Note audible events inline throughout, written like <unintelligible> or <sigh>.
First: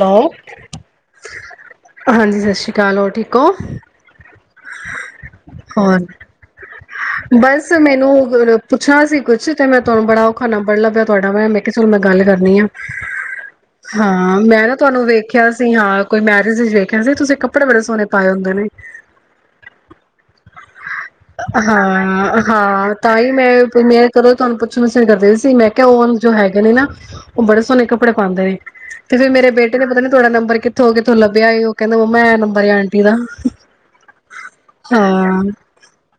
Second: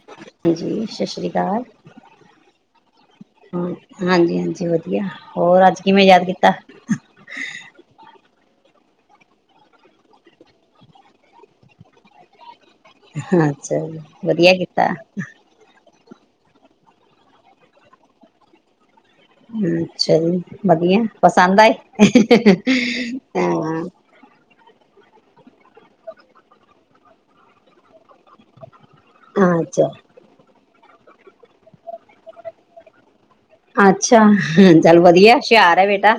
Hello. ਹਾਂਜੀ, ਸਤਿ ਸ੍ਰੀ ਅਕਾਲ। ਹਾਂਜੀ ਸਤਿ ਸ਼੍ਰੀ ਅਕਾਲ ਹੋਰ ਠੀਕ ਹੋ? ਹ ਹਾਂਜੀ, ਹਾਂਜੀ ਵਧੀਆ, ਹੋਰ ਅੱਜ ਕਿਵੇਂ ਯਾਦ ਕੀਤਾ? ਬਸ ਮੈਨੂੰ ਪੁੱਛਣਾ ਸੀ ਕੁੱਛ ਤੇ ਮੈਂ ਤੁਹਾਨੂੰ, ਬੜਾ ਔਖਾ ਨੰਬਰ ਲੱਭਿਆ ਤੁਹਾਡਾ ਮੈਂ। ਮੈਂ ਕਿਹਾ ਚਲੋ ਮੈਂ ਗੱਲ ਕਰਨੀ ਆ। ਹ ਅੱਛਾ ਜੀ, ਹਾਂ ਵਧੀਆ ਕੀ ਮੈਂ ਤੁਹਾਨੂੰ ਵੇਖਿਆ ਸੀ। ਹਾਂ, ਕੋਈ ਮੈਰਿਜ ਵਿੱਚ ਵੇਖਿਆ ਸੀ। ਤੁਸੀਂ ਕੱਪੜੇ ਬੜੇ ਸੋਹਣੇ ਪਾਏ ਹੁੰਦੇ ਨੇ। ਅੱਛਾ ਜੀ। ਵਧੀਆ ਪਸੰਦ ਆਏ ਹਾਂ ਹਾਂ ਤਾਂ ਹੀ ਹਾਂ ਮੈਂ ਮੈਂ ਕਰੋ ਤੁਹਾਨੂੰ ਪੁੱਛਣਾ ਸੀ ਤੋਹਾਡਾ ਦਿਲ ਸੀ, ਮੈਂ ਕਿਹਾ ਉਹ ਜੋ ਹੈਗੇ ਨਾ ਉਹ ਬੜੇ ਸੋਹਣੇ ਕੱਪੜੇ ਕੱਪੜੇ ਪਾਉਂਦੇ ਨੇ ਤੇ ਫਿਰ ਮੇਰੇ ਬੇਟੇ ਨੇ ਅੱਛਾ ਪਤਾ ਨੀ ਤੁਹਾਡਾ ਨੰਬਰ ਕਿਥੋਂ ਕਿਥੋਂ ਲੱਭਿਆ ਉਹ ਕਹਿੰਦਾ ਮੰਮਾ ਆ ਨੰਬਰ ਆਂਟੀ ਦਾ ਅੱਛਾ ਹ ਚੱਲ ਵਧੀਆ ਹਾਂ ਹੋਸ਼ੀਆਰ ਬੇਟਾ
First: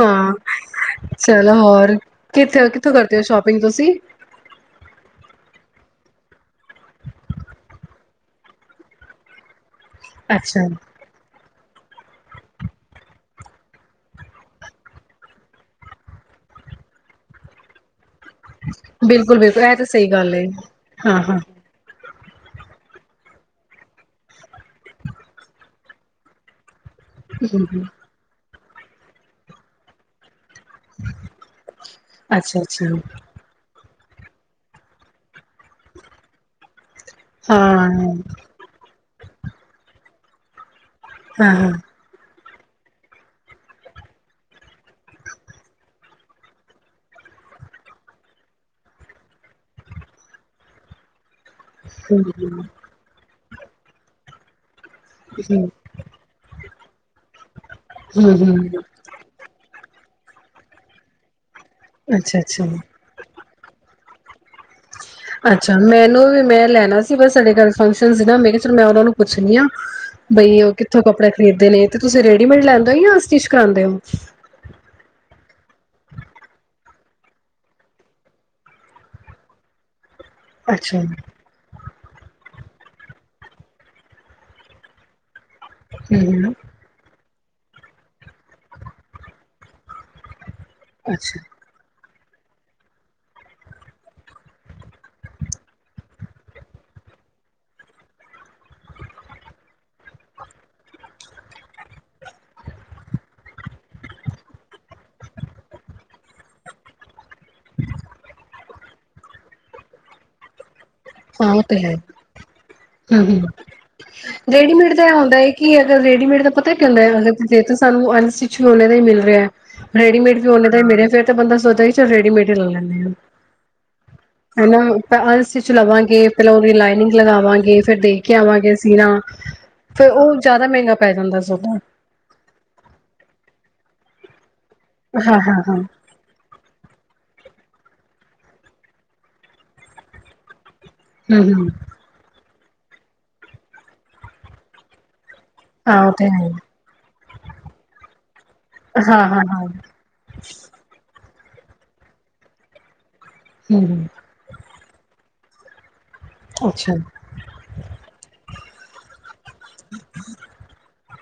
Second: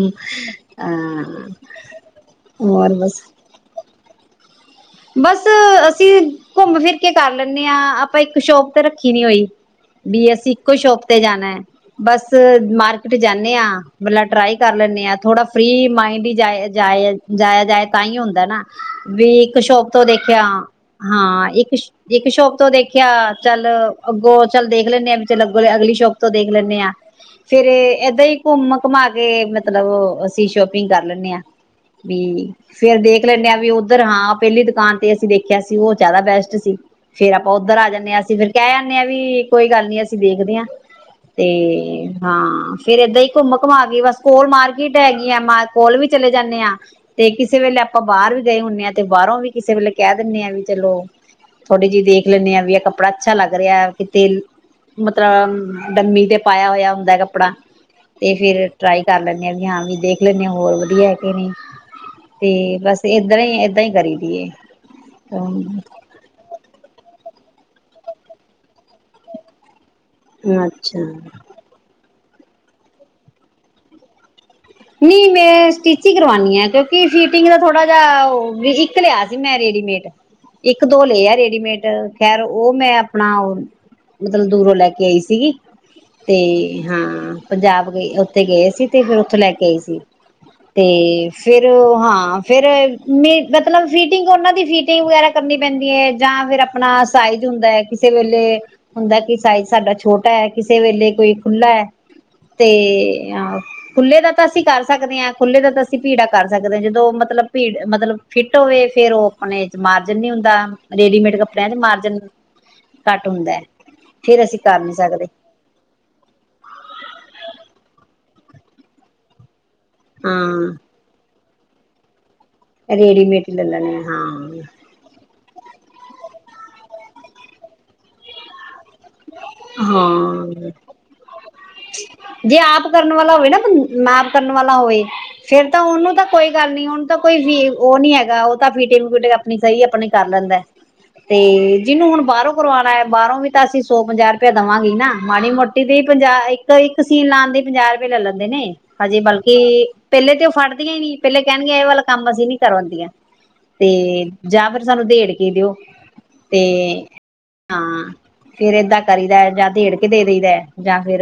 ਹਾਂ ਹਾਂ ਚਲੋ ਹੋਰ ਕਿੱਥੇ ਕਿੱਥੋਂ ਹੋਰ ਕਰਦੇ ਹੋ ਬਸ ਸ਼ੋਪਿੰਗ ਤੁਸੀਂ? ਬਸ ਅਸੀਂ ਘੁੰਮ ਫਿਰ ਕੇ ਕਰ ਲੈੇ ਹਾਂ ਆਪਾਂ ਇੱਕ ਸ਼ੋਪ ਤੇ ਰੱਖੀ ਨੀ ਹੋਈ ਬੀ ਐੱਸ ਅੱਛਾ। ਇੱਕੋ ਸ਼ੌਪ ਤੇ ਜਾਣਾ ਹੈ ਬਸ ਮਾਰਕੀਟ ਜਾਂਨਿਆ ਟਰਾਈ ਕਰ ਲੈਂਦੇ ਹਾਂ ਥੋੜਾ ਫ੍ਰੀ ਮਾਈੰਡ ਹੀ ਜਾਇਆ ਜਾਏ ਤਾਂ ਹੀ ਹੁੰਦਾ ਨਾ ਬਿਲਕੁਲ ਵੇਖ ਬਿਲਕੁਲ ਇਹ ਤਾਂ ਸ਼ੋਪ ਤੋਂ ਸਹੀ ਗੱਲ ਦੇਖਿਆ ਏ। ਹਾਂ ਇੱਕ ਇੱਕ ਸ਼ੋਪ ਤੋਂ ਦੇਖਿਆ ਚੱਲ ਅੱਗੋਂ ਚੱਲ ਦੇਖ ਲੈਂਦੇ ਚੱਲ ਅੱਗੋਂ ਅਗਲੀ ਸ਼ੋਪ ਤੋਂ ਦੇਖ ਲੈਂਦੇ ਹਾਂ ਫੇਰ ਹੂੰ ਏ ਏਦਾਂ ਹੀ ਘੁੰਮ ਘੁਮਾ ਕੇ ਮਤਲਬ ਅਸੀਂ ਸ਼ੋਪਿੰਗ ਕਰ ਲੈਦੇ ਹਾਂ ਵੀ ਅੱਛਾ ਅੱਛਾ ਫੇਰ ਦੇਖ ਲੈਨੇ ਆ ਵੀ ਉਹ ਉਧਰਾਂ ਆਪ ਪਹਿਲੀ ਦੁਕਾਨ ਤੇ ਅਸੀਂ ਦੇਖਿਆ ਸੀ ਉਹ ਜ਼ਿਆਦਾ ਬੈਸਟ ਸੀ। ਫੇਰ ਆਪਾਂ ਉੱਧਰ ਆ ਜਾਂਦੇ ਹਾਂ ਅਸੀ ਫਿਰ ਕਹਿ ਕਹਿਨੇ ਵੀ ਕੋਈ ਗੱਲ ਨੀ ਅਸੀਂ ਦੇਖਦੇ ਹਾਂ ਤੇ ਹਾਂ ਹਾਂ। ਹਾਂ ਫੇਰ ਏਦਾਂ ਹੀ ਘੁੰਮ ਘੁਮਾ ਗਈ ਬਸ ਕੋਲ ਮਾਰਕੀਟ ਹੈਗੀ ਆ ਮ ਕੋਲ ਵੀ ਚਲੇ ਜਾਂਦੇ ਆਾਂ ਤੇ ਕਿਸੇ ਵੇਲੇ ਆਪਾਂ ਬਾਹਰ ਵੀ ਗਏ ਹੁੰਦੇ ਆਾਂ ਤੇ ਬਾਹਰੋਂ ਵੀ ਕਿਸੇ ਵੇਲੇ ਕਹਿ ਦਿੰਦੇ ਆ ਵੀ ਚਲੋ ਥੋੜੇ ਜਿ ਹੂੰ ਦੇਖ ਲੈਂਦੇ ਹਾਂ ਹੂੰ ਵੀ ਕੱਪੜਾ ਅੱਛਾ ਲੱਗ ਦਰਿਆਵ ਦੇ ਤਿਲ਼ ਮਤਲਬ ਡੰਮੀ ਤੇ ਪਾਇਆ ਹੋਇਆ ਪਾਉਂਦਾ ਕੱਪੜਾ ਤੇ ਹੂੰ ਫੇਰ ਹੂੰ ਟਰਾਈ ਕਰ ਲੈਂਦੇ ਆਾ ਵੀ ਹਾਂ ਵੀ ਦੇਖ ਲੈਂਨੇ ਹੋਰ ਵਧੀਆ ਕ ਨਹੀਂ ਅੱਛਾ ਅੱਛਾ। ਤੇ ਬਸ ਇਏਧਰ ਕਰੀ ਦੀਏ ਅੱਛਾ ਮੈਨੂੰ ਵੀ ਮੈਂ ਲੈਣਾ ਸੀ ਬਸ ਤਾਡੇ ਘਰ ਫੰਕਸ਼ਨ ਸੀ ਨਾ ਮੈਂ ਕਿਹਾ ਉਹਨਾ ਨੂੰ ਪੁੱਛਣੀ ਆ ਬਈ ਉਹ ਅੱਛਾ। ਕਿੱਥੋਂ ਕੱਪੜੇ ਖਰੀਦਦੇ ਨੇ ਤੁਸੀਂ ਰੈਡੀਮੇਡ ਲੈਂਦੇ ਹੋ ਜਾਂ ਸਟਿਚ ਕਰਾਦੇ ਹੋ। ਨਹੀਂ ਮੈਂ ਸਟਿਚ ਹੀ ਕਰਵਾਉਣੀ ਆ ਕਿਉਂਕਿ ਫਿਟਿੰਗ ਦਾ ਥੋੜਾ ਜਿਹਾ ਓ ਇੱਕ ਲਿਆ ਸੀ ਮੈਂ ਰੇਡੀਮੇਡ। ਇੱਕ ਅੱਛਾ ਦੋ ਲਏ ਹੂੰ ਆ ਰੇਡੀਮੇਡ ਖੈਰ ਉਹ ਮੈਂ ਆਪਣਾ ਉਹ, ਮਤਲਬ ਦੂਰੋਂ ਲੈ ਕੇ ਆਈ ਸੀਗੀ। ਤੇ ਹੂੰ ਹਾਂ ਪੰਜਾਬ ਗਏ, ਉੱਥੇ ਗਏ ਸੀ ਤੇ ਫਿਰ ਉੱਥੇ ਲੈ ਕੇ ਗਈ ਸੀ। ਤੇ ਅੱਛਾ। ਫ਼ਿਰ ਹਾਂ। ਫ਼ੇਰ ਨਈ ਮਤਲਬ ਫਿਟਿੰਗ ਉਹਨਾਂ ਦੀ ਫਿ ਕਿਗ ਵਗੈਰਾ ਕਰਨੀ ਪੈਂਦੀ ਏ। ਜਾਂ ਫੇਰ ਆਪਣਾ ਸਾਇਜ਼ ਹੁੰਦਾ ਐ, ਕਿਸੇ ਵੇਲੇ ਹੁੰਦਾ ਕਿ ਸਾਈਜ਼ ਸਾਡਾ ਛੋਟਾ ਐ, ਕਿਸੇ ਵੇਲੇ ਕੋਈ ਖੁਲਾ ਐ ਤੇ ਖੁੱਲੇ ਦਾ ਤਾਂ ਅਸੀਂ ਕਰ ਸਕਦੇ ਆ, ਖੁੱਲੇ ਦਾ ਤਾਂ ਅਸੀਂ ਭੀੜਾ ਕਰ ਸਕਦੇ ਆ, ਜਦੋਂ ਮਤਲਬ ਭੀੜ ਮਤਲਬ ਫਿੱਟ ਹੋਵੇ ਫੇਰ ਉਹ ਆਪਣੇ ਚ ਮਾਰਜਨ ਨੀ ਹੁੰਦਾ। ਰੇਡੀਮੇਡ ਹਾਂ ਉਹ ਕੱਪੜਿਆਂ ਚ ਤੇ ਹੈ ਮਾਰਜਨ ਘੱਟ ਹੂੰ ਹ ਹੁੰਦਾ ਹੈ ਫੇਰ ਅਸੀਂ ਕਰ ਨੀ ਰੇਡੀਮੇਡ ਦਾ ਇਹ ਸਕਦੇ ਹੁੰਦਾ ਹੈ ਕਿ ਅਗਰ ਰੇਡੀਮੇਡ ਦਾ ਪਤਾ ਕੀ ਹੁੰਦਾਗਰੇ ਸਾਨੂੰ ਕੁਛਝਨੇ ਦਾ ਹੀ ਮਿਲ ਰਿਹਾ <unintelligible> ਰੇਡੀਮੇਡ ਵੀ ਉਹਨਾਂ ਹਾਂ ਦੇ ਮਿਲਿਆ ਫੇਰ ਤੇ ਬੰਦਾ ਸੋਚਦਾ ਹੀ ਚੱਲ ਰੇਡੀਮੇਡ <inaudible> ਰੇਡੀਮੇਡ ਹੀ ਲੈ ਲੈਣੇ ਹਾਂ ਚ ਲਵਾਂਗੇ, ਪਹਿਲਾਂ ਉਹਦੀ ਲਾਈਨਿੰਗ ਲਗਾਵਾਂਗੇ, ਫ਼ੇਰ ਦੇਖ ਕੇ ਆਵਾਂਗੇ ਅਸੀਂ ਹਾਂ ਪੈ ਜਾਂਦਾ ਸਗੋਂ ਜੇ ਆਪ ਕਰਨ ਵਾਲ਼ਾ ਹੋਵੇ ਨਾ ਬੰ ਮਾਰਕਰ ਕਰਨ ਵਾਲਾ ਹੋਵੇ, ਹਾਂ ਹਾਂ ਫੇਰ ਤਾਂ ਹਾਂ ਉਹਨੂੰ ਤਾਂ ਕੋਈ ਗੱਲ ਨਹੀਂ, ਉਹਨੂੰ ਤਾਂ ਕੋਈ ਫੀ ਉਹ ਨੀ ਹੈਗਾ, ਉਹ ਤਾਂ ਫੀਟਿੰਗ ਫੂਟਿੰਗ ਆਪਣੀ ਸਈ ਆਪਣੀ ਕਰ ਲੈਂਦਾ। ਤੇ ਹੂੰ ਹੂੰ ਜਿਹਨੂੰ ਹੁਣ ਬਾਹਰੋਂ ਕਰਵਾਉਣਾ ਐ, ਬਾਹਰੋਂ ਵੀ ਤਾਂ ਅਸੀਂ ਸੌ ਪੰਜਾਹ ਰੁਪਇਆ ਦਵਾਂਗੀ ਨਾ। ਮਾੜੀ ਮੋਟੀ ਦੇ ਹਾਂ ਉਹ ਤੇ ਪੰਜਾਹ, ਹੈ ਇੱਕ ਇੱਕ ਸੀਨ ਲਾਉਣ ਦੇ ਪੰਜਾਹ ਰੁਪਏ ਲੈ ਲੈਂਦੇ ਨੇ, ਹਾਂ ਹਜੇ ਹਾਂ ਬਲਕਿ ਹਾਂ ਪਹਿਲੇ ਤੇ ਉਹ ਫੜਦੀਆਂ ਈ ਨੀ ਪਹਿਲੇ ਕਹਿਣਗੀਆ ਇਹ ਵਾਲਾ ਕੰਮ ਅਸੀਂ ਨੀ ਕਰਾਂਦੀਆ। ਹੂੰ ਤੇ ਹੂੰ ਜਾਂ ਫੇਰ ਸਾਨੂੰ ਦੇੜ ਇਹ ਦਿਓ ਤੇ, ਅੱਛਾ ਹਾਂ ਫੇਰ ਏਦਾਂ ਕਰੀਦਾ ਐ ਜਾਂ ਦੇੜ ਕੇ ਦੇ ਦੇਈਦਾ ਐ, ਜਾਂ ਫੇਰ,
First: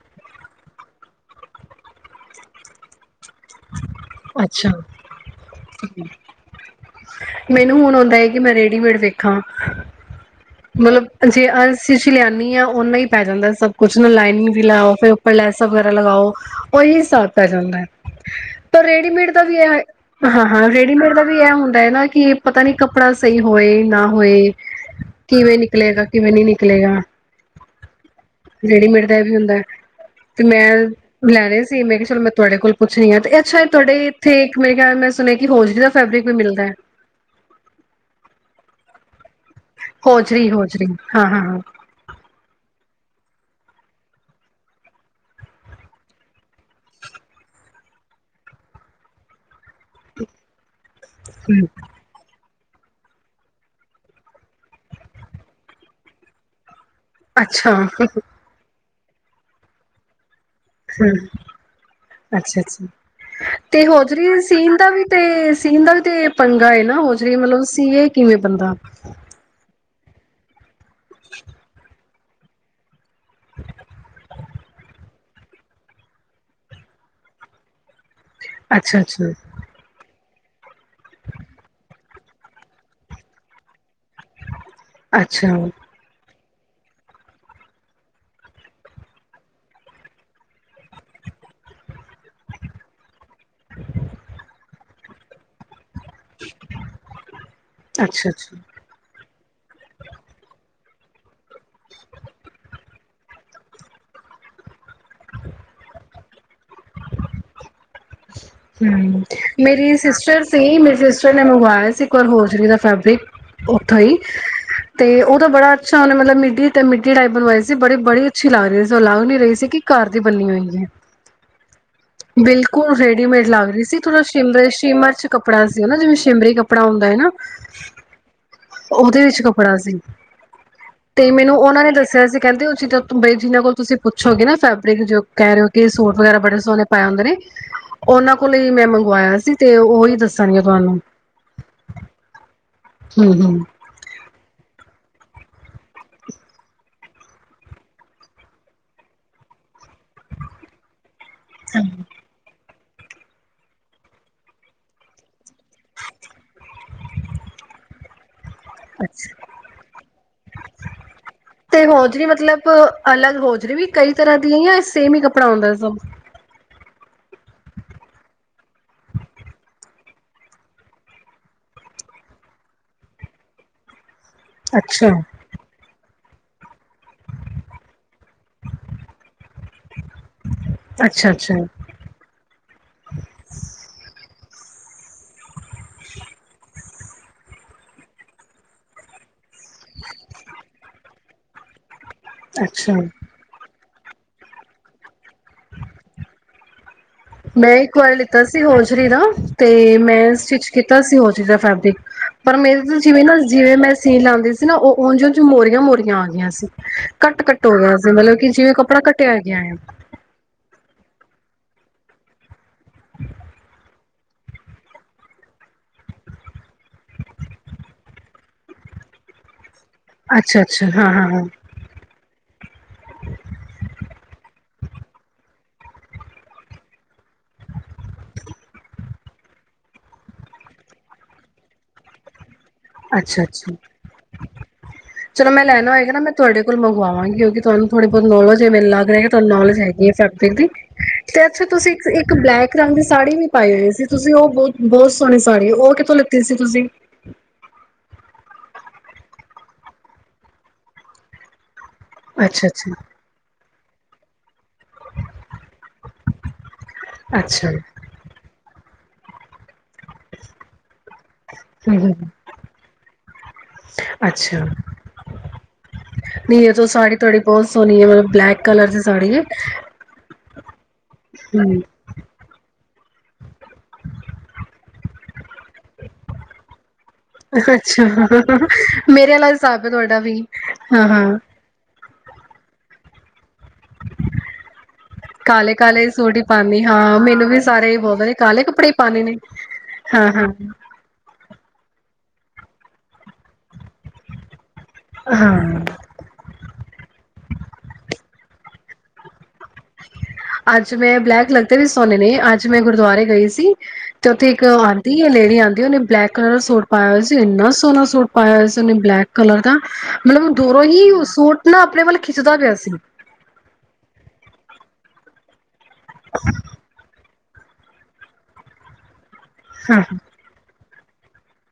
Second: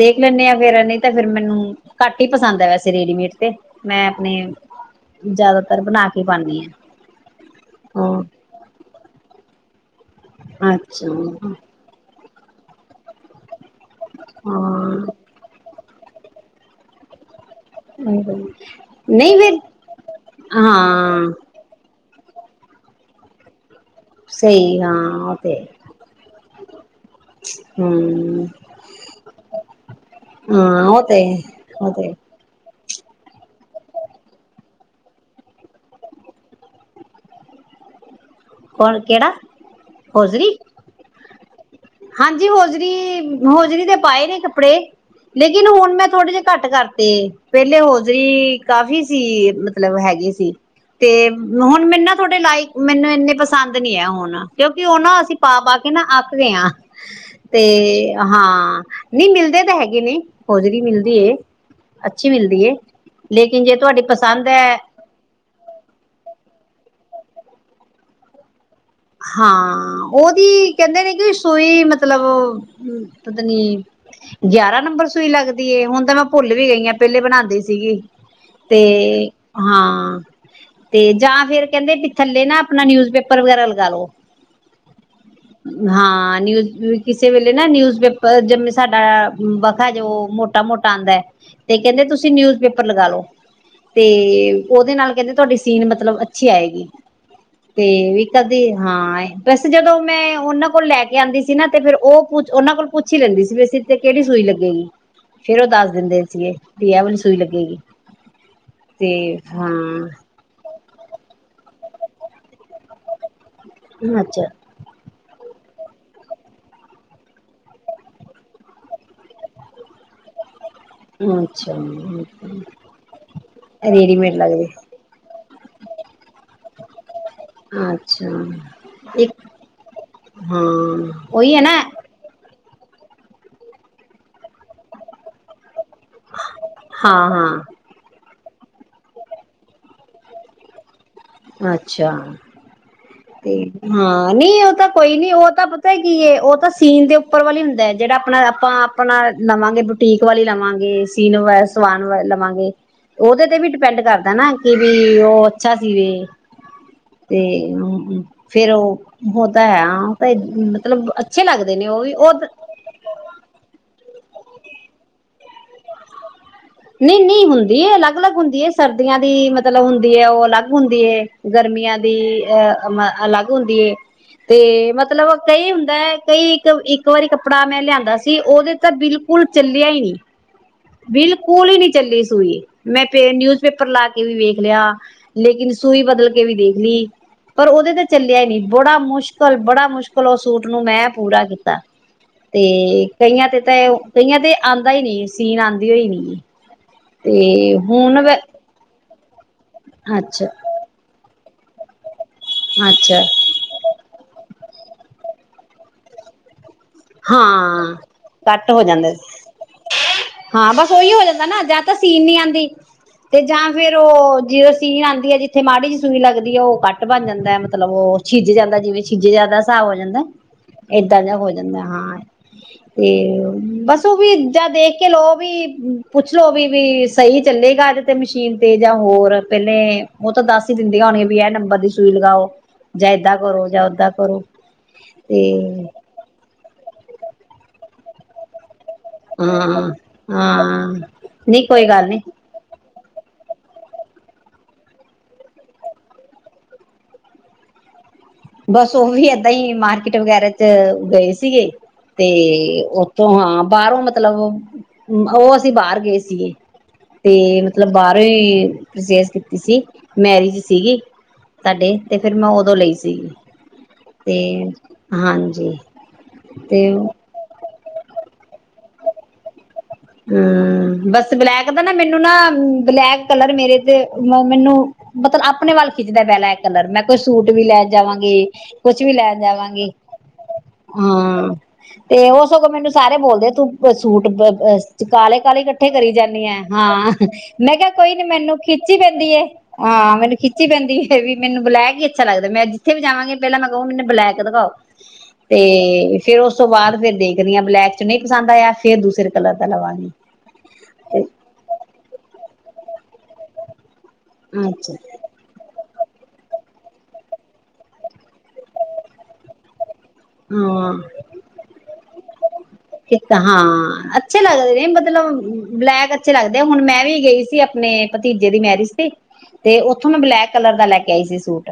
ਦੇਖ ਲੈਂਨੇ ਆ ਫੇਰ ਨਹੀਂ ਤਾਂ ਫੇਰ ਮੈਨੂੰ ਘੱਟ ਹੀ ਪਸੰਦ ਹੈ, ਵੈਸੇ ਰੇਡੀਮੇਡ। ਤੇ ਮੈਂ ਆਪਣੇ ਅੱਛਾ ਜ਼ਿਆਦਾਤਰ ਬਣਾ ਕੇ ਪਾਉਂਦੀ ਮੈਨੂੰ ਹੁਣ ਆਉਂਦਾ ਹਾਂ। ਹੈ ਕਿ ਮੈਂ ਰੇਡੀਮੇਡ ਵੇਖਾਂ। ਮਤਲਬ ਅੱਛਾ ਜੇ ਅਸੀ ਸ਼ਿਲਿਆਨੀ ਆ, ਉਹਨਾ ਹੀ ਪੈ ਜਾਂਦਾ ਸਭ ਕੁਛ ਨਾ ਲਾਈਨਿੰਗ ਵੀ ਲਓ ਹਾਂ ਫਿਰ ਓਪਰ ਲੌਸ ਲਗਾਓ ਉਹੀ ਹਿਸਾਬ ਪੈ ਜਾਂਦਾ ਹੈ ਪਰ ਰੇਡੀਮੇਡ ਨਹੀਂ ਦਾ ਵੀ ਫਿਰ ਇਹ, ਹਾਂ-ਹਾਂ ਰੇਡੀਮੇਡ ਦਾ ਹਾਂ ਵੀ ਇਹ ਹੁੰਦਾ ਹੈ ਨਾ ਕੀ ਪਤਾ ਨੀ ਕੱਪੜਾ ਸਹੀ ਹੋਏ ਨਾ ਹੋਏ, ਸਹੀ ਹਾਂ ਉਹ ਤੇ ਕਿਵੇਂ ਨਿਕਲੇਗਾ ਕਿਵੇਂ ਨੀ ਨਿਕ ਲ ਨਿਕਲੇਗਾ ਹਮ ਰੇੜ ਮੇਟ ਦਾ ਵੀ ਹੁੰਦਾ ਤੇ ਮੈਂ ਹਾਂ ਉਹ ਤੇ ਲੈ ਰਹਾ ਸੀ ਉਹ ਮੈਂ ਕਿਹਾ ਤੇ ਚਲੋ ਮੈਂ ਤੁਹਾਡੇ ਕੋਲ ਕੁਛ ਨਹੀਂ ਹੈ ਤੇ ਅੱਛਾ ਇਹ ਤੁਹਾਡੇ ਇੱਥੇ ਇੱਕ ਮੇਰੇ ਖਿਆ ਮੈਂ ਸੁਣਿਆ ਕਿ ਹੋਜਲੀ ਦਾ ਫੈਬਰਿਕ ਵੀ ਮਿਲਦਾ ਹੈ ਕੋਣ ਕਿਹੜਾ ਹੋਜਰੀ ਹੋਜਰੀ ਹਾਂ ਹਾਂ ਹਾਂ ਹਾਂਜੀ ਹਜਰੀ ਹੌਜਰੀ ਤੇ ਪਾਏ ਨੇ ਕੱਪੜੇ ਲੇਕਿਨ ਹੁਣ ਮੈਂ ਥੋੜੇ ਜਿਹੇ ਘੱਟ ਕਰਤੇ ਪਹਿਲੇ ਹੌਜ਼ਰੀ ਕਾਫ਼ੀ ਸੀ ਮਤਲਬ ਹੈਗੇ ਸੀ ਤੇ ਹੁਣ ਮੈਰੇੂੰ ਨਾ ਤੁਹਾਡੇ ਲਾਇਕ ਮੈਨੂੰ ਇੰਨੇ ਪਸੰਦ ਨੀ ਹੈ ਹੁਣ ਕਿਉਂਕਿ ਉਹ ਨਾ ਅਸੀਂ ਪਾ ਪਾ ਕੇ ਨਾ ਅੱਕ ਗਏ ਹਾਂ ਤੇ ਅੱਛਾ ਹਾਂ ਨਹੀਂ ਮਿਲਦੇ ਤਾਂ ਹੈਗੇ ਨਹੀਂ ਹੋਜਰੀ ਮਿਲਦੀ ਅੱਛੀ ਅੱਛਾ ਮਿਲਦੀ ਅੱਛਾ ਲੇਕਿਨ ਜੇ ਤੇ ਤੁਹਾਡੀ ਹੋਜਰੀ ਪਸੰਦ ਸੀਨ ਹੈ ਦਾ ਵੀ ਤੇ ਸੀਨ ਦਾ ਵੀ ਤੇ ਪੰਗਾ ਏ ਨਾ ਉਹ ਜਹ ਮਤਲਬ ਸੀਏ ਕਿਵੇਂ ਬੰਦਾ ਹਾਂ ਉਹਦੀ ਕਹਿੰਦੇ ਨੇ ਕਿ ਸੂਈ ਮਤਲਬ ਪਤਾ ਨ ਗਿਆਰਾਂ ਨੰਬਰ ਸੂਈ ਲੱਗਦੀਏ ਹੁਣ ਤਾਂ ਮੈਂ ਭੁੱਲ ਵੀ ਗਈ ਹਾਂ ਪਹਿਲੇ ਬਣਾਉਂਦੀ ਸੀਗੀ ਤੇ ਅੱਛਾ ਅੱਛਾ ਹਾਂ ਤੇ ਜਾਂ ਫੇਰ ਕਹਿੰਦੇ ਵੀ ਥੱਲੇ ਨਾ ਆਪਣਾ ਨਿਊਜ਼ਪੇਪਰ ਵਗੈਰਾ ਲਾਲੋ ਅੱਛਾ ਹਾਂ ਨਿਜ ਕਿਸੇ ਵੇਲੇ ਨਾ ਨਿਊਜ਼ ਪੇਪਰ ਜਿਵੇਂ ਸਾਡਾ ਵਖਾ ਜੋ ਮੋਟਾ ਮੋਟਾ ਆਉਂਦਾ ਹੈ ਤੇ ਕਹਿੰਦੇ ਤੁਸੀਂ ਨਿਊਜ ਪੇਪਰ ਲਗਾਲੋ ਤੇ ਉਹਦੇ ਨਾਲ ਕਹਿੰਦੇ ਤੁਹਾਡੀ ਸੀਨ ਮਤਲਬ ਅੱਛੀ ਆਏਗੀ ਤੇ ਵੀ ਅੱਛਾ ਅੱਛਾ ਕਦੀ ਹਾਂ ਬਸ ਜਦੋਂ ਮੈਂ ਉਹਨਾਂ ਕੋਲ ਲੈ ਕੇ ਆਉਂਦੀ ਸੀ ਨਾ ਤੇ ਫੇਰ ਉਹ ਪੁ ਉਹਨਾਂ ਕੋਲ ਪੁੱਛ ਹੀ ਲੈਂਦੀ ਸੀ ਵੀ ਤੇ ਕਿਹੜੀ ਸੂਈ ਲੱਗੇਗੀ ਫੇਰ ਉਹ ਦੱਸ ਦਿੰਦੇ ਸੀਗੇ ਵੀ ਇਹ ਵਾਲੀ ਸੂਈ ਲੱਗੇਗੀ ਤੇ ਹਮ ਮੇਰੀ ਹਾਂ ਸਿਸਟਰ ਸੀ ਮੇਰੇ ਸਿਸਟਰ ਨੇ ਮੰਗਵਾਇਆ ਸੀ ਇੱਕ ਹੋਰ ਚ ਦਾ ਫੈਬਰਿਕ ਉੱਥੋਂ ਹੀ ਅੱਛਾ ਤੇ ਉਹ ਬੜਾ ਅੱਛਾ ਉਹਨ ਮਤਲਬ ਮਿੱਟੀ ਤੇ ਮਿੱਟੀ ਟਾਈਪ ਬਣਵਾਈ ਸੀ ਬੜੀੜੀ ਅੱਛੀ ਲੱਗਹੀ ਸੀ ਉਹ ਅਲਗ ਨੀ ਰਹੀ ਸੀ ਕਿ ਘਰ ਦੀ ਬਣੀਨੀ ਹੋਈ ਹੈ ਅ ਅੱਛਾ ਬਿਲਕੁਲ ਰੇਡੀਮੇਡ ਲੱਗ ਰਹੀ ਸੀ ਥੋੜ੍ਹਾ ਰੇਡੀਮੇਡ ਲੱਗਦੇ ਸ਼ਿਮਰ ਸ਼ਿਮਰ ਚ ਕੱਪੜਾ ਸੀਗਾਾ ਜਿਵੇਂ ਸ਼ਿਮਰੀ ਕੱਪੜਾ ਹੁੰਦਾ ਹੈ ਅੱਛਾ ਉਹਦੇ ਵਿੱਚ ਇੱਕ ਕੱਪੜਾ ਸੀ ਹਾਂ ਤੇ ਉਹੀ ਮੈਨੂੰ ਹੈ ਨਾ ਉਹਨਾਂ ਨੇ ਦੱਸਿਆ ਸੀ ਕਹਿੰਦੇ ਬ ਜਿਹਨਾਂ ਕੋਲ ਤੁਸੀਂ ਪੁੱਛੋਗੇ ਨਾ ਫੈਬਰਿਕ ਜੋ ਕਹਿ ਰਹੇ ਹੋ ਕਿ ਸੂਟ ਵਗੈਰਾ ਬੜੇ ਸੋ ਪਾਇਆ ਹਾਂ ਹੁੰਦੇ ਨੇ ਉਹਨਾਂ ਲਈ ਮੈਂ ਮੰਗਵਾਇਆ ਸੀ ਤੇ ਉਹੀ ਦੱਸਾਂਣੀਆਂ ਤੁਹਾਨੂੰ ਅੱਛਾ ਹੂੰ ਤੇ ਹੂੰ ਹਾਂ ਨਹੀਂ ਉਹ ਤਾਂ ਕੋਈ ਨੀ ਉਹ ਤਾਂ ਪਤਾ ਹੈ ਕੀ ਉਹ ਤਾਂ ਸੀਨ ਦੇ ਉੱਪਰ ਵਾਲ ਹੀ ਹੁੰਦਾ ਹੈ ਜਿਹੜਾ ਆਪਣਾ ਆਪਾਂ ਆਪਣਾ ਲਵਾਂਗੇ ਬੁਟੀਕ ਵਾਲੀ ਲਵਾਂਗੇ ਚਨ ਸਾਨ ਲਵਾਂਗੇ ਉਹਦੇ ਤੇ ਵੀ ਡਿਪੈਂਡ ਕਰਦਾ ਨਾ ਕਿ ਵੀ ਉਹ ਅੱਛਾ ਸੀਵੇ ਤੇ ਫੇਰ ਅੱਛਾ ਉਹ ਉਹ ਤਾਂ ਹੈ ਤਾਂ ਮਤਲਬ ਅੱਛੇ ਲੱਗਦੇ ਤੇ ਨੇ ਉਹ ਵੀ ਹੋਜਰੀ ਉਹ ਮਤਲਬ ਅਲੱਗ ਹੋਜਰੀ ਵੀ ਕਈ ਤਰ੍ਹਾਂ ਦੀ ਸੇਮ ਹੀ ਕੱਪੜਾ ਹਉਦਾ ਸਾਨ ਨਹੀਂ ਨਹੀਂ ਹੁੰਦੀ ਅਲੱਗ ਅਲੱਗ ਹੁੰਦੀ ਸਰਦੀਆਂ ਦੀ ਹੈ ਉਹ ਅਲੱਗ ਹੁੰਦੀ ਹੈ ਗਰਮੀਆਂ ਦੀ ਅਹ ਅਲੱਗ ਹੁੰਦੀ ਤੇ ਅੱਛਾ ਮਤਲਬ ਕਈ ਹੁੰਦਾ ਹੈ ਕਈ ਇੱਕ ਇੱਕ ਵਾਰੀ ਕੱਪੜਾ ਮੈਂ ਲਿਆਂਦਾ ਸੀ ਉਹਦੇ ਤਾਂ ਬਿਲਕੁਲ ਚੱਲਿਆ ਹੀ ਨਹੀਂ ਅੱਛਾ ਅੱਛਾ ਬਿਲਕੁਲ ਹੀ ਨੀ ਚੱਲੀ ਸੂਈ ਮੈਂ ਨਿਊਜ਼ ਪੇਪਰ ਲਾ ਕੇ ਵੀ ਵੇਖ ਲਿਆ ਲੇਕਿਨ ਸੂਈ ਬਦਲ ਕੇ ਵੀ ਦੇਖ ਲਈ ਪਰ ਉਹਦੇ ਤੇ ਚੱਲਿਆ ਹੀ ਨਹੀਂ ਬੜਾ ਮੁਸ਼ਕਿਲ ਕਲ ਬੜਾ ਮੁਸ਼ਕਿਲ ਉਹ ਸੂਟ ਨੂੰ ਮੈਂ ਪੂਰਾ ਕੀਤਾ ਤੇ ਅੱਛਾ ਕਈਆਂ ਤੇ ਤਾਂ ਕਈਆਂ ਤੇ ਆਂਦਾ ਹੀ ਨਹੀਂ ਸੀਨ ਆਉਂਦੀ ਹੋਈ ਨੀ ਮੈਂ ਇੱਕ ਵਾਰ ਲਿੱਤਾ ਸੀ ਹਜਰੀ ਦਾ ਤੇ ਮੈਂ ਅੱਛਾ ਸਟਿਚ ਕੀਤਾ ਸੀ ਉਹ ਚੀਜ਼ ਦਾ ਫਾਇਦੇ ਪਰ ਮੇਰੇ ਤਾਂ ਅੱਛਾ ਜਿਵੇਂ ਨਾ ਜਿਵੇਂ ਮੈਂ ਸੀਨ ਲਾਉਂਦੀ ਸੀ ਸੀ ਨਾ ਉਹ ਉਝ ਉਂਝ ਮੋਰੀਆਂ ਮੋਰੀਆਂ ਆ ਗਈਆਂ ਸੀ ਕੱਟ ਕੱਟੋ ਹਾਂ ਗਿਆ ਮਤਲਬ ਕਿ ਕੱਟ ਜਿਵੇਂ ਹੋ ਕੱਪੜਾ ਕੱਟਿਆ ਗਿਆ ਆ ਥੋ ਹੀ ਹੋ ਜਾਂਦਾ ਨਾ ਜਾਂਦ ਤਾਂ ਸ ਸੀਨ ਨੀ ਆਉਂਦੀ ਤੇ ਜਾਂ ਫਿਰ ਫ ਉਹ ਜਦੋਂ ਸੀਨ ਆਂਦੀ ਹੈ ਜਿੱਥੇ ਮਾੜੀ ਚ ਸੂਈ ਲੱਗਦੀ ਹੈ ਉਹ ਕੱਟ ਬਣ ਜਾਂਦਾ ਮਤਲਬ ਉਹ ਛਿੱਜ ਜਾਂਦਾ ਜਿਵੇਂ ਛਿੱਜ ਜਾਂਦਾ ਹਿਸਾਬ ਹੋ ਜਾਂਦਾ ਅੱਛਾ ਅੱਛਾ ਹਾਂ ਏਦਾਂ ਹਾਂ ਦਾ ਹਾਂ ਹੋ ਹਾਂ ਤੇ ਬਸ ਵੀ ਜਾਂ ਦੇਖ ਕੇ ਲਓ ਵੀ ਪੁੱਛ ਲੋੋ ਵੀ ਵੀ ਸਹੀ ਚੱਲੇਗਾ। ਮਸ਼ੀਨ ਤੇ ਜਾਂ ਹੋਰ ਪਹਿਲੇ ਉਹ ਤਾਂ ਦੱਸ ਹੀ ਦਿੰਦੀਆਂ ਹੋਣੀਆਂ ਵੀ ਇਹ ਨੰਬਰ ਦੀ ਸੂਈ ਲਗਾਓ। ਜਾ ਇਦਾ ਅੱਛਾ ਕਰੋ ਅੱਛਾ ਜ ਓਦਾ ਕਰੋ। ਤੇ ਚਲੋ ਮੈਂ ਲੈਣਾ ਹੋਏਗਾ ਨਾ ਮੈਂ ਤੂੰ <unintelligible> ਤੁਹਾਨੂੰ ਨੌਲੇਜ ਹਾਂ ਹੈਗੀ ਫੈਬਰਿਕ ਦੀ ਹਾਂ ਤੇ ਇੱਥੇ ਨਹੀਂ ਕੋਈ ਤੁਸੀਂ ਗੱਲ ਨਹੀਂ ਇੱਕ ਬਲੈਕ ਰੰਗ ਦੀ ਸਾੜੀ ਵੀ ਪਾਈ ਹੋਈ ਸੀ ਤੁਸੀਂ ਉਹ ਬਹੁਤ-ਬਹੁਤ ਸੋਹਣੀ ਸਾੜੀ ਉਹ ਕਿੱਥੋਂ ਲਿੱਤੀ ਸੀ ਤੁਸੀਂ। ਬਸ ਉਹ ਵੀ ਏਦਾਂ ਹੀ ਮਾਰਕੀਟ ਵਗੈਰਾ ਚ ਗਏ ਸੀਗੇ। ਤੇ ਅੱਛਾ ਅੱਛਾ ਉੱਥੋਂ ਹਾਂ ਬਾਹਰੋਂ ਮਤਲਬ ਕੋਈ ਬਦਲਾਅ ਨਹੀਂ ਮਤਲਬ ਕੋਈ ਬਦਲਾਅ ਨਹੀਂ ਉਹ ਅਸੀਂ ਬਾਹਰ ਗਏ ਸੀਗੇ ਤੇ ਅੱਛਾ ਮਤਲਬ ਬਾਹਰੋਂ ਹੀ ਵੱਡੇ ਬਦਲਾਅ ਹੁੰਦੇ ਹਨ ਤਸੇਜ਼ ਕੀਤੀ ਸੀ। ਮੈਰਿਜ ਸੀਗੀ ਸਾਡੇ ਹੂੰ ਹੂੰ ਤੇ ਫਿਰ ਮੈਂ ਉਦੋਂ ਲਈ ਸੀ। ਅੱਛਾ! ਨੀ ਇਹ ਤੋਂ ਤੇ ਸਾੜੀ ਤੁਹਾਡੀ ਬਹੁਤ ਸੋਹਣੀ ਹੈ। ਤਬ ਬਲੈਕ ਕਲਰ ਦੀ ਸਾੜੀ ਹੈ। ਹਮ ਬਸ ਬਲੈਕ ਦਾ ਮੈਨੂੰ ਨਾ ਬਲੈਕ ਕਲਰ ਮੇਰੇ ਤੇ ਮੈਨੂੰ ਮਤਲਬ ਆਪਣੇ ਵੱਲ ਖਿੱਚਦਾ ਹੈ ਬਲੈਕ ਕਲਰ ਮੈਂ ਕੋਈ ਸੂਟ ਵੀ ਲੈ ਅੱਛਾ ਜਾਵਾਂਗੀ ਹ-ਹ-ਹ ਕੁਛ ਵੀ ਮੇਰੇ ਲੈਣ ਵਾਲਾ ਹਿਸਾਬ ਹੈ ਜਾਵਾਂਗੀ ਤੁਹਾਡਾ ਵੀ ਹਾਂ-ਹਾਂ। ਹਾਂ ਤੇ ਉਹ ਸਗੋਂ ਮੈਨੂੰ ਸਾਰੇ ਬੋਲਦੇ ਤੂੰ ਸੂਟ ਤੂੰ ਕਾਲੇ ਕਾਲੇ ਇਕੱਠੇ ਕਾਲੇ-ਕਾਲੇ ਕਰੀ ਸੂਟ ਈ ਜਾਂਦੀ ਆ ਪਾਨੀ ਹਾਂ ਮੈਨੂੰ ਵੀ ਮੈਂ ਕਿਹਾ ਸਾਰੇ ਈ ਕੋਈ ਨੀ ਬੋਲਦੇ ਨੇ ਮੈਨੂੰ ਕਾਲੇ ਕੱਪੜੇ ਈ ਖਿੱਚੀ ਪਾਨੇ ਨੇ। ਪੈਂਦੀ ਹੈ ਹਾਂ ਮੈਨੂੰ ਹਾਂ-ਹਾਂ, ਖਿੱਚੀ ਪੈਂਦੀ ਹੈ ਵੀ ਮੈਨੂੰ ਬਲੈਕ ਹੀ ਮੈੰ ਜਿਥੇ ਵੀ ਜਾਵਾਂਗੀ ਪੈਲ੍ਹਾ ਮੈੰ ਕ ਮੈਨੂੰ ਬਲੈਕ ਦਿਖਾਓ ਹਾਂ ਤੇ ਹਾਂ ਫੇਰ ਉਸ ਤੋਂ ਬਾਅਦ ਫਿਰ ਦੇਖਦੀ ਹਾਂ ਬਲੈਕ ਚ ਨਹੀਂ ਪਸੰਦ ਆਇਆ। ਤੇ ਦੂਸਰੇ ਕਲਰ। ਦਾ ਲਵਾਂਗੀ ਅੱਜ ਮੈਂ ਤੇ ਬਲੈਕ ਲੱਗਦੇ ਵੀ ਸੋਨੇ ਨੇ ਅੱਜ ਜਿਵੇ ਮੈਂ ਗੁਰਦੁਆਰੇ ਗਈ ਸੀ। ਚ ਉਥੇ ਇੱਕ ਅੱਛਾ ਆਉਂਦੀ ਹੈ ਲੇਡੀ ਆਂਦੀ ਉਹਨੇ ਬਲੈਕ ਕਲਰ ਦਾ ਸੂਟ ਪਾਇਆ ਹੋਇਆ ਸੀ ਇੰਨਾ ਸੋਹਣਾ ਸੂਟ ਪਾਇਆ ਹੋਇਆ ਸੀ ਉਹਨੇ ਬਲੈਕ ਕਲਰ ਦਾ। ਮਤਲਬ ਦੂਰੋਂ ਹਾਂ ਹੀ ਸੂਟ ਨਾ ਆਪਣੇ ਵੱਲ ਖਿੱਚਦਾ ਪਿਆ ਸੀ। ਚਲੋ ਮਮ ਬਲੈਕ ਅੱਛੇ ਲੱਗਦੇ ਹੁਣ ਮੈਂ ਵੀ ਗਈ ਸੀ ਤੇ ਆਪਣੇ ਭਤੀਜੇ ਦੀ ਮੈਰਿਜ ਤੇ। ਤੇ ਹਾਂ, ਉੱਥੋਂ ਮੈਂ ਬਲੈਕ ਕਲਰ ਦਾ ਲੈ ਕੇ ਗਈ ਸੀ ਸੂਟ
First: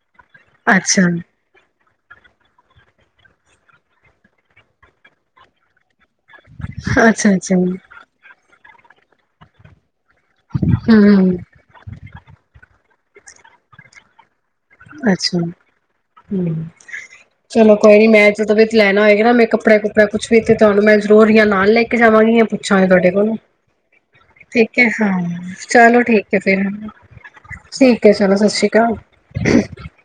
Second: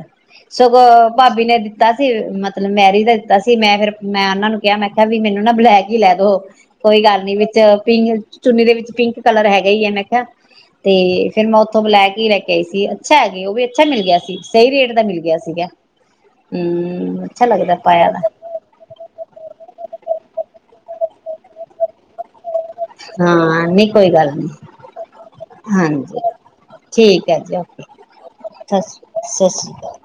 ਸਗੋਂ ਅੱਛਾ, ਭਾਬੀ ਨੇ ਦਿਤਾ ਦੀਤਾ ਸੀ ਮਤਲਬ ਮੈਰੀਜ ਦਾ ਤਾਂ ਸੀ ਮੈਂ ਫੇਰ ਮੈਂ ਔਨਾਂ ਨੂੰ ਕਿਆ ਮੈਂ ਕਿਆ ਵੀ ਮੈਨੂੰ ਨਾ ਬਲੈਕ ਈ ਲੈ ਦੋ ਕੋਈ ਗੱਲ ਨੀ ਵਿੱਚ ਅੱਛਾ-ਅੱਛਾ। ਪੀਚ ਚੁੰਨੀ ਦੇ ਵਿੱਚ ਪਿੰਕ ਕਲਰ ਹੈਗਾ ਈ ਏ। ਮੈ ਤੇ ਹੂੰ ਫੇਰ ਮੈਂ ਔਥੋਂ ਬਲੈਕ ਈ ਲੈ ਕੇ ਆਈ ਸੀ। ਅੱਛਾ ਹੈਗੇ ਉਹਵੀ ਅੱਛਾ ਮਿਲ ਗਿਆ ਸੀ। ਸਹੀ ਰੇਟ ਦਾ ਮਿਲ ਅੱਛਾ ਗਿਆ ਸੀਗਾ। ਹੂੰ ਹਮ, ਅੱਛਾ ਲੱਗਦਾ ਚਲੋ ਕੋਈ ਨੀ ਪ ਮੈਂ ਜਦੋਂ ਵੀ ਲੈਣਾ ਹੋਏਗਾ ਨਾ ਮੈਂ ਕੱਪੜਾ ਕੁੱਪੜਾ ਕੁਛ ਵੀ ਤਾਨੂੰ ਮੈਂ ਜ਼ਰੂਰ ਯਾ ਨਾਲ ਲੈ ਕੇ ਜਾਵਾਂਗੀ, ਯਾ ਪੁੱਛਾਂਗੇ ਤਾਡੇ ਕੋਲੋਂ। ਹਾਂ ਨਹੀਂ ਕੋਈ ਗੱਲ ਨੀ ਠੀਕ ਹੈ, ਹਾਂ ਚਲੋ ਹਾਂਜੀ ਠੀਕ ਹੈ ਫੇਰ ਠੀਕ ਠੀਕ ਹੈ ਚਲੋ ਸਤ ਸ਼੍ਰੀ ਕਾਲ। ਸਤ ਸ਼੍ਰੀ ਕਾਲ।